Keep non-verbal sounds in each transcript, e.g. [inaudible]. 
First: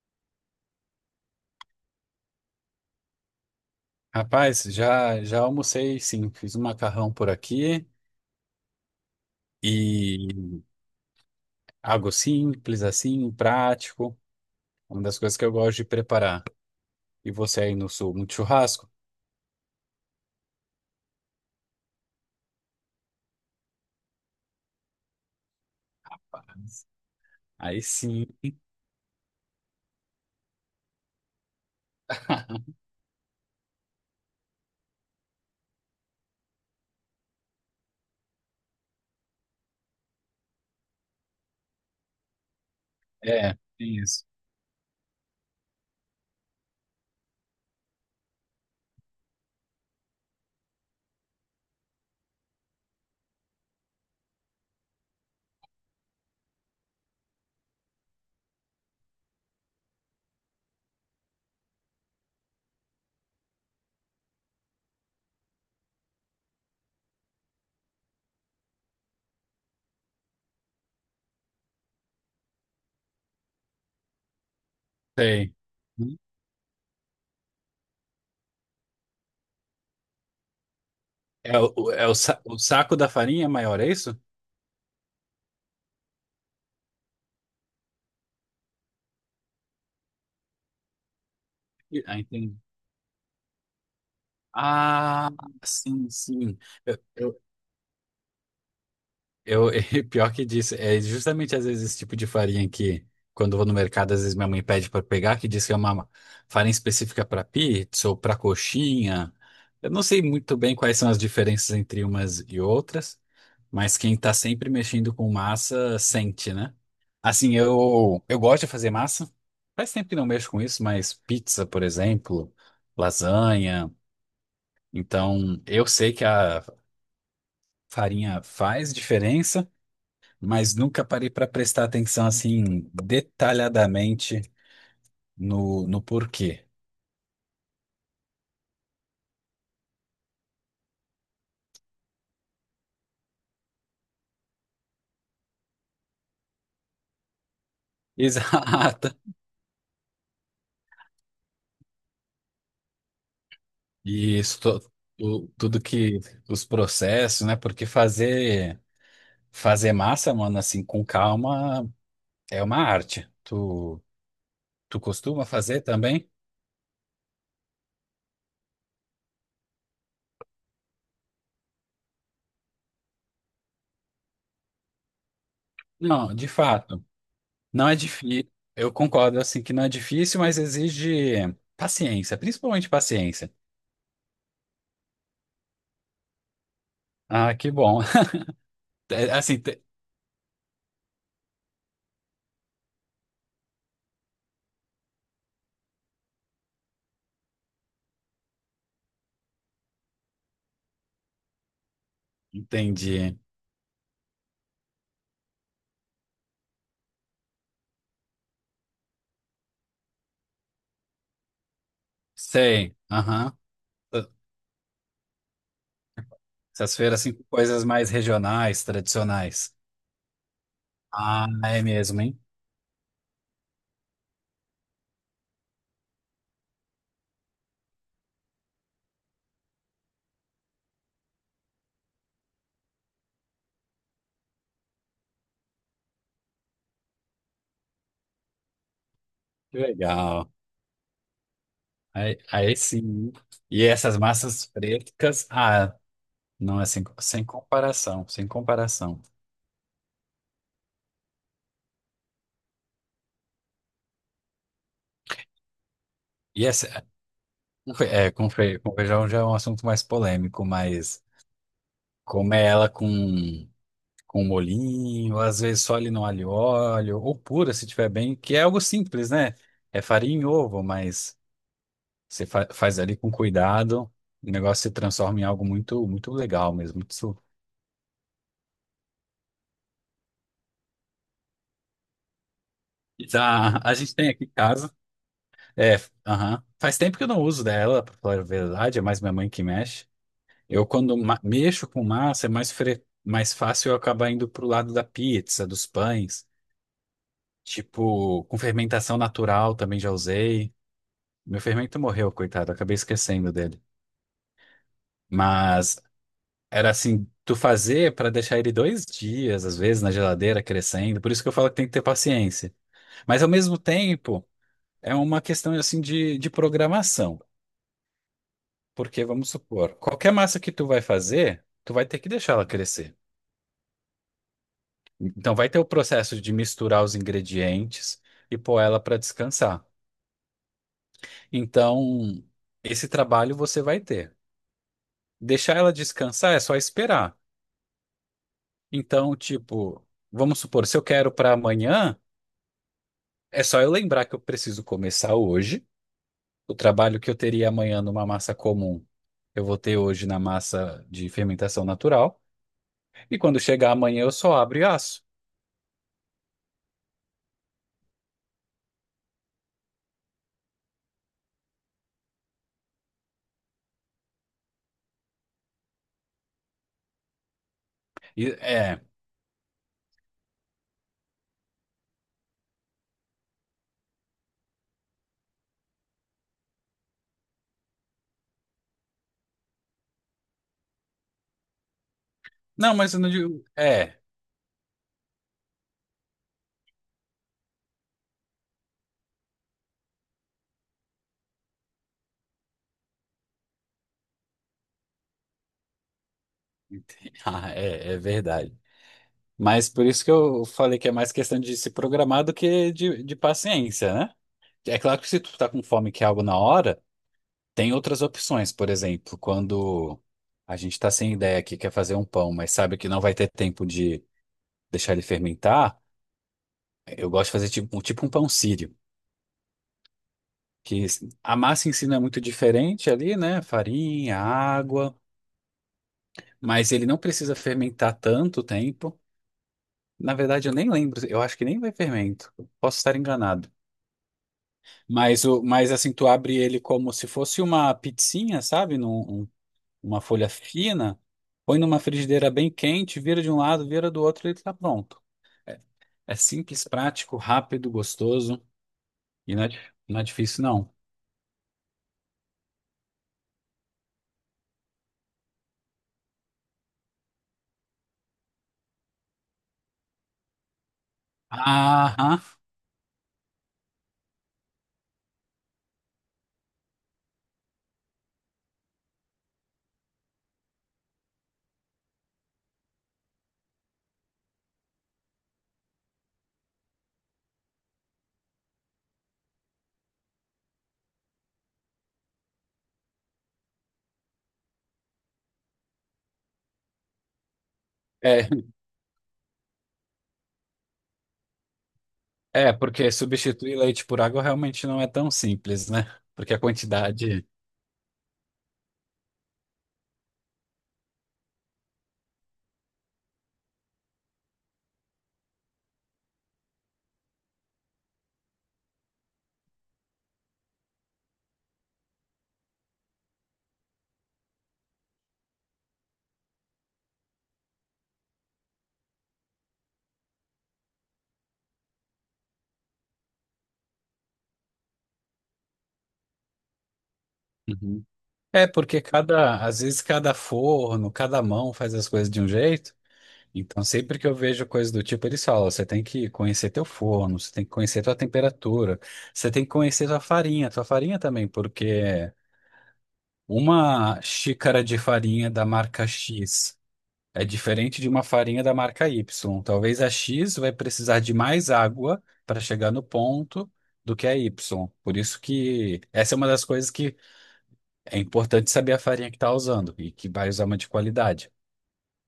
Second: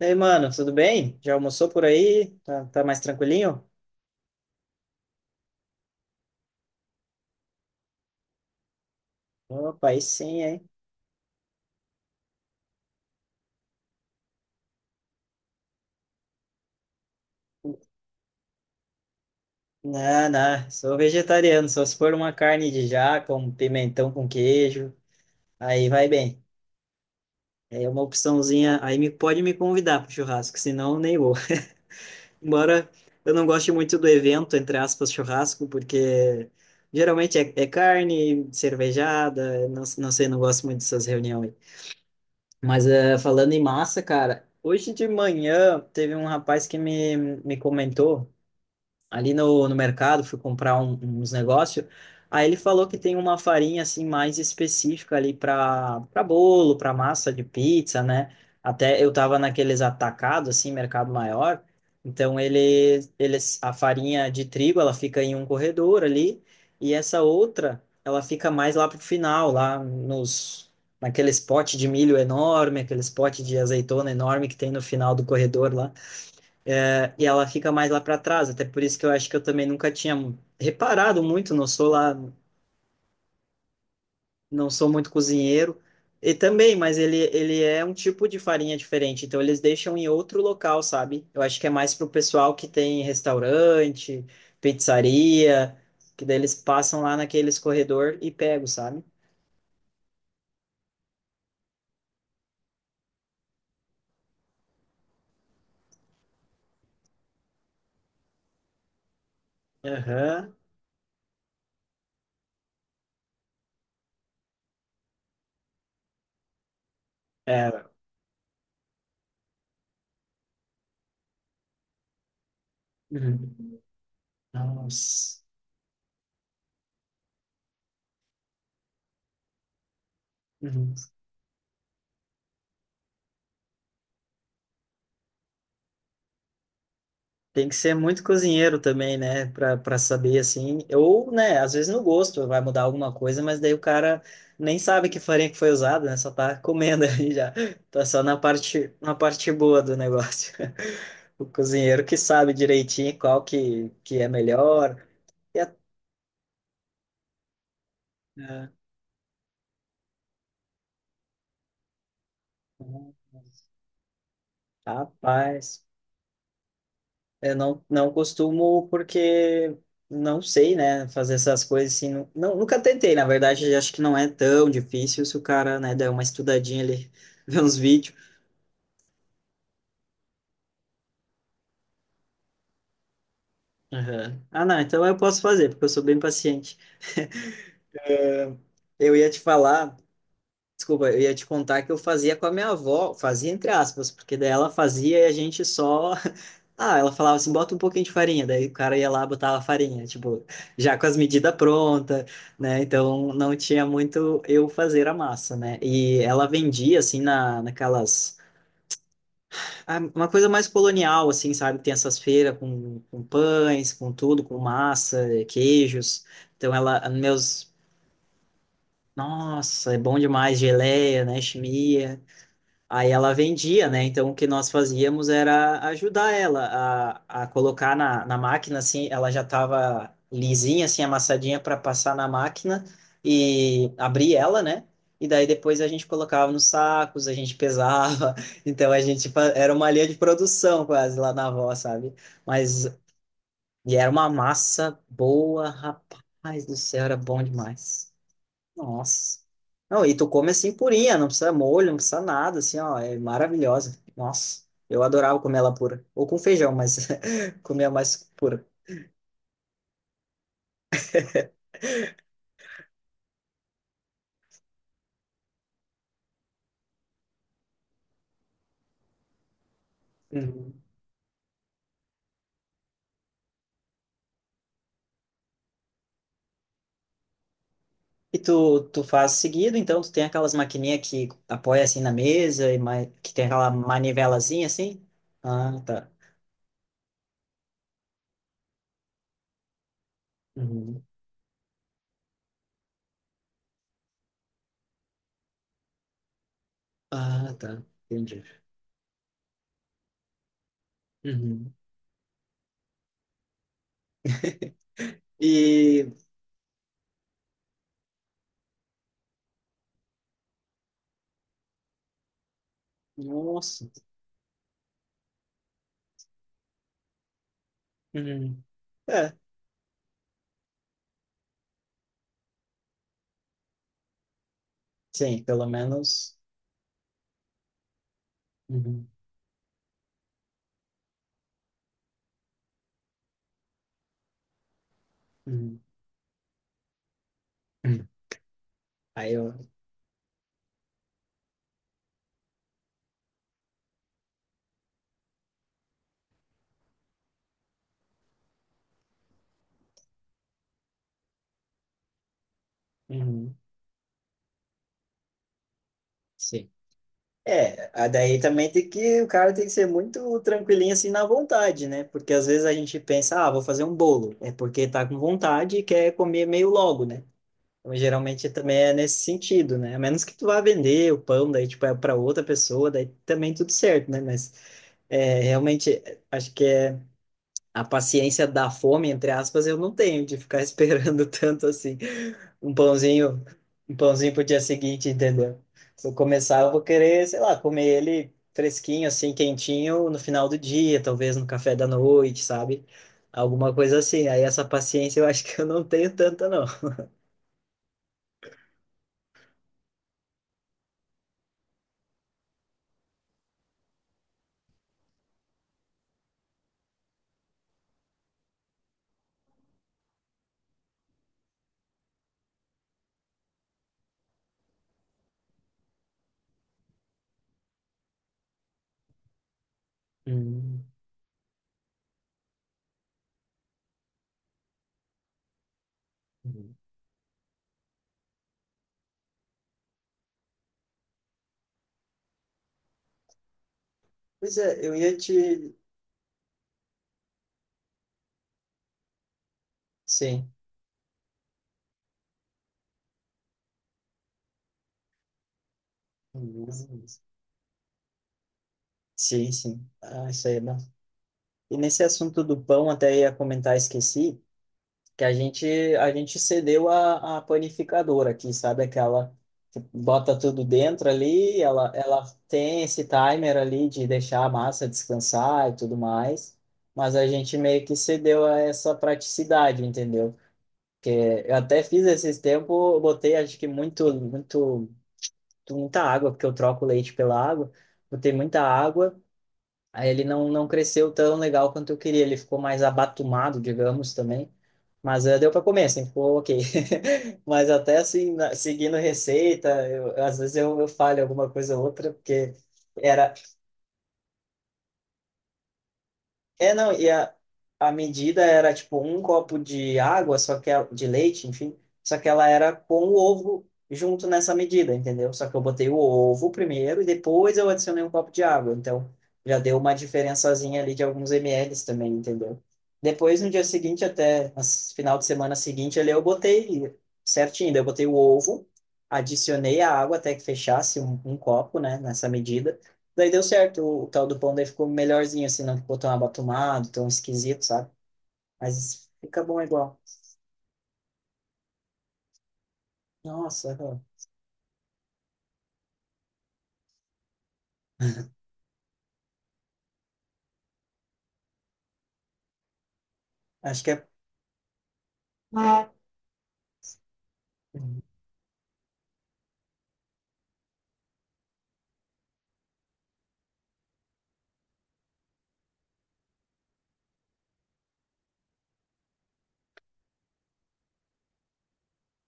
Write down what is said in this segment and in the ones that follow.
E aí, mano, tudo bem? Já almoçou por aí? Tá, tá mais tranquilinho? Rapaz, já almocei, sim. Fiz um macarrão por aqui Opa, aí sim, e hein? algo simples assim, prático, uma das coisas que eu gosto de preparar. E você aí no sul, muito churrasco? Não, não, sou vegetariano, só se for uma carne de jaca, um pimentão com queijo, aí vai bem. Rapaz, aí É uma sim. opçãozinha, aí me, pode me convidar pro churrasco, senão nem vou. [laughs] [laughs] Embora eu não goste muito do evento, entre aspas, churrasco, porque geralmente é carne, cervejada, não, não sei, não gosto muito dessas reuniões. Mas falando É, em tem massa, isso. cara, hoje de manhã teve um rapaz que me comentou ali no mercado, fui comprar uns negócios. Aí ele falou que tem uma farinha assim mais específica ali para bolo, para massa de pizza, né? Até eu tava naqueles atacados assim, mercado maior. Então ele, eles a farinha de trigo, ela fica em um corredor ali e essa outra, ela fica mais lá pro final, lá nos naqueles potes de milho enorme, aqueles potes de azeitona enorme que tem no final do Tem. corredor lá e ela fica mais lá para trás, até por isso que eu acho que eu também nunca tinha reparado muito, É não sou o, é lá, o, sa- o saco da farinha é maior, é isso? não sou muito cozinheiro. E também, mas ele é um tipo de farinha diferente, então eles deixam em outro local, sabe? Eu acho que é mais pro Ah, pessoal entendi. que tem restaurante, Ah, pizzaria, sim, que daí eles sim. passam lá Eu, naqueles corredor e pegam, sabe? [laughs] E pior que disso, é justamente às vezes esse tipo de farinha que, quando eu vou no mercado, às vezes minha mãe pede para pegar, que diz que é uma farinha específica para pizza ou para coxinha. Eu não sei Aham. muito bem quais são as diferenças entre umas e outras, mas quem tá sempre mexendo com massa sente, né? Assim, É. eu gosto de fazer massa. Faz tempo que não mexo com isso, mas pizza, por exemplo, Uhum. lasanha. Nossa. Então, eu sei que a farinha faz diferença, mas Uhum. nunca parei para prestar atenção assim detalhadamente no porquê. Tem que ser muito cozinheiro também, né? Pra saber, assim. Ou, né, às vezes no gosto vai mudar alguma coisa, mas daí o cara nem sabe que farinha que foi usada, né? Só tá comendo [laughs] ali já. Tá [laughs] só na Exata. parte boa do negócio. [laughs] O cozinheiro que sabe direitinho qual que é E isso, melhor. E a- tudo que os processos, né? Porque é, fazer massa, mano, assim com calma, é uma uhum. arte. Tu costuma fazer Rapaz. também? Eu não, não costumo porque não sei, né, fazer essas coisas assim. Não, nunca tentei, na verdade, acho que não é tão difícil se o cara, né, der uma Não, de estudadinha fato. ali, [laughs] ver uns Não é vídeos. difícil. Eu concordo assim que não é difícil, mas exige paciência, principalmente paciência. Aham. Ah, não, então eu posso fazer, porque eu sou bem paciente. Ah, que bom. [laughs] Eu ia É, te assim, falar. Desculpa, eu ia te contar que eu fazia com a minha avó, fazia entre aspas, porque daí ela fazia e a gente só. [laughs] Ah, ela falava assim, bota um pouquinho de farinha, daí o cara ia lá botar a farinha, tipo, já com as medidas prontas, né? Então entendi. não tinha muito eu fazer a massa, né? E ela vendia assim naquelas. Uma coisa mais colonial, assim, sabe? Tem essas feiras Sei. Com Aham. pães, com tudo, com massa, queijos. Então Essas ela, feiras, assim, com meus. coisas mais regionais, tradicionais. Nossa, é bom demais, geleia, né? Ah, é Chimia. mesmo, hein? Aí ela vendia, né? Então o que nós fazíamos era ajudar ela a colocar na máquina, assim, ela já estava lisinha, assim, amassadinha para passar na máquina e abrir ela, né? E daí depois a gente colocava nos sacos, a gente pesava. [laughs] Então a gente era Que uma linha de legal. produção quase lá na avó, sabe? Aí, aí Mas sim, hein? E e era essas uma massas massa pretas, boa, ah, rapaz do não é sem, céu, era bom sem demais. comparação, sem comparação. Nossa. Não, e tu come assim purinha, não precisa molho, não precisa nada, assim, ó, é maravilhosa. Nossa, eu adorava comer ela pura. Ou com E feijão, mas essa, [laughs] comia com fe- mais é, com, pura. fe, com feijão já é um assunto mais polêmico, mas comer ela com molhinho, às vezes só ali no alho e óleo, ou pura, se tiver bem, que é algo simples, né? É farinha e Uhum. ovo, mas. Você faz ali com cuidado, o negócio se transforma em algo muito, muito legal mesmo. Isso, E tu, tu faz seguido, então tu tem aquelas maquininhas que apoia assim na mesa e mais, que tem aquela tá, a gente tem aqui em manivelazinha casa. assim? Ah, É, tá. aham. Faz tempo que eu não uso dela, pra falar a verdade, é mais minha mãe que mexe. Eu, Uhum. quando mexo com massa, é mais fácil eu acabar indo pro lado da pizza, dos pães. Ah, tá. Entendi. Tipo, com fermentação natural também já usei. Meu Uhum. fermento morreu, coitado, acabei esquecendo dele. [laughs] Mas E, era assim, tu fazer para deixar ele 2 dias, às vezes, na geladeira crescendo. Por isso que eu falo que tem que ter paciência. Mas ao mesmo nossa. tempo, é uma questão assim de programação. Uhum. Porque, É, vamos supor, qualquer massa que tu vai fazer, tu vai ter que deixar ela crescer. sim, Então pelo vai ter o menos. processo de misturar os ingredientes e pôr ela Uhum. para descansar. Então, esse trabalho você vai ter. Deixar Uhum. ela descansar é só esperar. Uhum. Aí Então, eu tipo, vamos supor, se eu quero para amanhã, é só eu lembrar que eu preciso começar hoje. O trabalho que eu teria amanhã numa massa comum, eu vou ter hoje na massa de fermentação natural. E Uhum. quando chegar amanhã, eu só abro e asso. Sim. É, daí também tem que, o cara tem que ser muito tranquilinho assim na vontade, né? Porque às vezes a gente pensa, ah, vou fazer um bolo. É porque tá com vontade e quer comer meio logo, né? Então, geralmente E, também é é. nesse sentido, né? A menos que tu vá vender o pão, daí tipo é para outra pessoa, daí também tudo certo, né? Mas é, realmente acho que é a paciência da fome, entre aspas, eu não tenho de ficar [laughs] esperando tanto assim um Não, mas eu não pãozinho, digo. um É. [laughs] pãozinho pro dia seguinte, entendeu? Se eu começar, eu vou querer, sei lá, comer ele fresquinho, assim, quentinho, no final do dia, talvez no café da noite, sabe? Alguma coisa assim. Aí essa paciência eu acho que eu não tenho tanta, não. Ah, é verdade. Mas por isso que eu falei que é mais questão de se programar do que de paciência, né? É claro que, se tu tá com fome e quer algo na hora, tem outras opções. Por exemplo, quando a gente tá sem ideia aqui, quer fazer um pão, mas sabe que não vai ter tempo de deixar ele fermentar, eu gosto de fazer tipo, tipo um pão sírio, Hum. que a massa em si não é muito diferente ali, né? Farinha, água, mas ele não precisa fermentar tanto tempo. Na verdade, eu nem lembro, eu acho que nem vai fermento. Posso estar enganado. Pois é, eu ia te. Mas assim, tu abre ele como se fosse uma pizzinha, sabe? Uma folha Sim. fina, põe numa frigideira bem quente, vira de um lado, vira do outro e ele tá pronto. É, é simples, prático, rápido, gostoso, Sim, e sim. não é Ah, isso aí é difícil, bom. não. E nesse assunto do pão, até ia comentar, esqueci. Que a gente cedeu a panificadora aqui, sabe? Aquela que bota tudo dentro ali, ela Aham. tem esse timer ali de deixar a massa descansar e tudo mais, mas a gente meio que cedeu a essa praticidade, entendeu? Porque eu até fiz esses tempos, eu botei acho que muito muito muita água, porque eu troco o leite pela água, botei muita água. Aí ele não, não cresceu tão legal quanto eu queria, ele ficou mais abatumado, digamos, também. Mas deu para comer, assim, ficou ok. [laughs] Mas até assim, É, seguindo receita, eu, às vezes eu falho alguma coisa ou outra, porque é, porque era, substituir leite por água realmente não é tão simples, né? Porque a É, não, quantidade. a medida era tipo um copo de água, só que de leite, enfim, só que ela era com o ovo junto nessa medida, entendeu? Só que eu botei o ovo primeiro e depois eu adicionei um copo de água, então já deu uma diferençazinha ali de alguns mls também, entendeu? Depois, no dia seguinte, até no final de semana seguinte, ali eu botei certinho, daí eu botei o ovo, adicionei a água até que fechasse um copo, né, nessa medida. Daí deu certo, o tal do pão daí ficou melhorzinho, assim, não ficou tão abatumado, tão esquisito, sabe? Uhum. É, porque Mas fica bom cada, às igual. vezes cada forno, cada mão faz as coisas de um jeito. Nossa, Então, eu- sempre que eu vejo coisa do tipo, eles falam: você tem que conhecer teu forno, você tem que conhecer tua temperatura, você tem que conhecer tua farinha também, porque acho que é. uma xícara de farinha da Ah, marca X. É diferente de uma farinha da marca Y. Talvez a X vai precisar de mais água para chegar no ponto do que a Y. Por isso que essa é uma das coisas que é importante saber a farinha que está usando e que vai usar uma de qualidade.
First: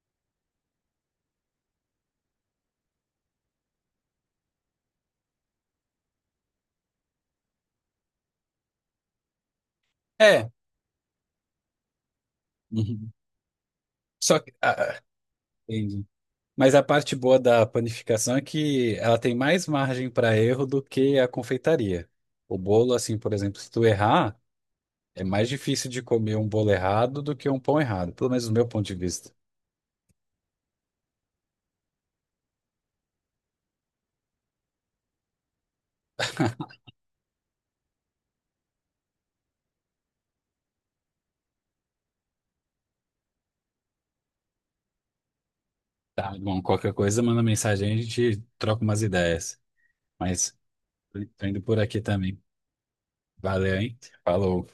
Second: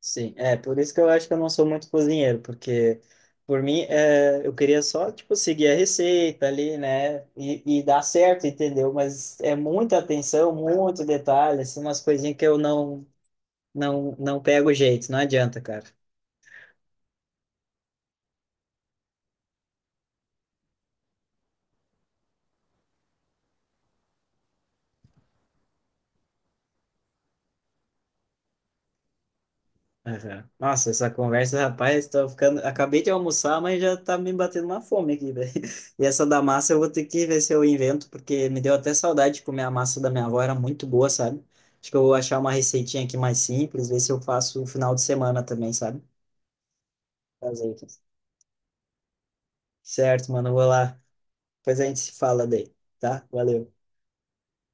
sim, é por isso que eu acho que eu não sou muito cozinheiro, porque por mim é, eu queria só, tipo, seguir a receita ali, né? E dar certo, entendeu? Mas é muita É, atenção, muito detalhe, assim, umas coisinhas que eu não, uhum. Só não que, pego ah, ah, jeito, não adianta, cara. entendi. Mas a parte boa da panificação é que ela tem mais margem para erro do que a confeitaria. O bolo, assim, por exemplo, se tu errar, é mais difícil de comer um bolo errado do que um pão errado, pelo menos do meu ponto de vista. Aham. Nossa, essa conversa, rapaz, tô ficando. Acabei de almoçar, mas já tá me batendo uma fome aqui, velho. [laughs] E essa da massa eu vou ter que ver se eu invento, porque me deu até saudade de comer a massa da minha avó, era muito boa, sabe? Acho que eu vou achar uma receitinha aqui mais simples, ver se eu faço no final de semana também, sabe? Tá, bom, qualquer coisa, manda Fazer aqui. mensagem, a gente troca umas ideias. Certo, mano, eu Mas vou lá. tô indo Depois por a gente aqui se também. fala daí, tá? Valeu. Valeu, hein? Falou.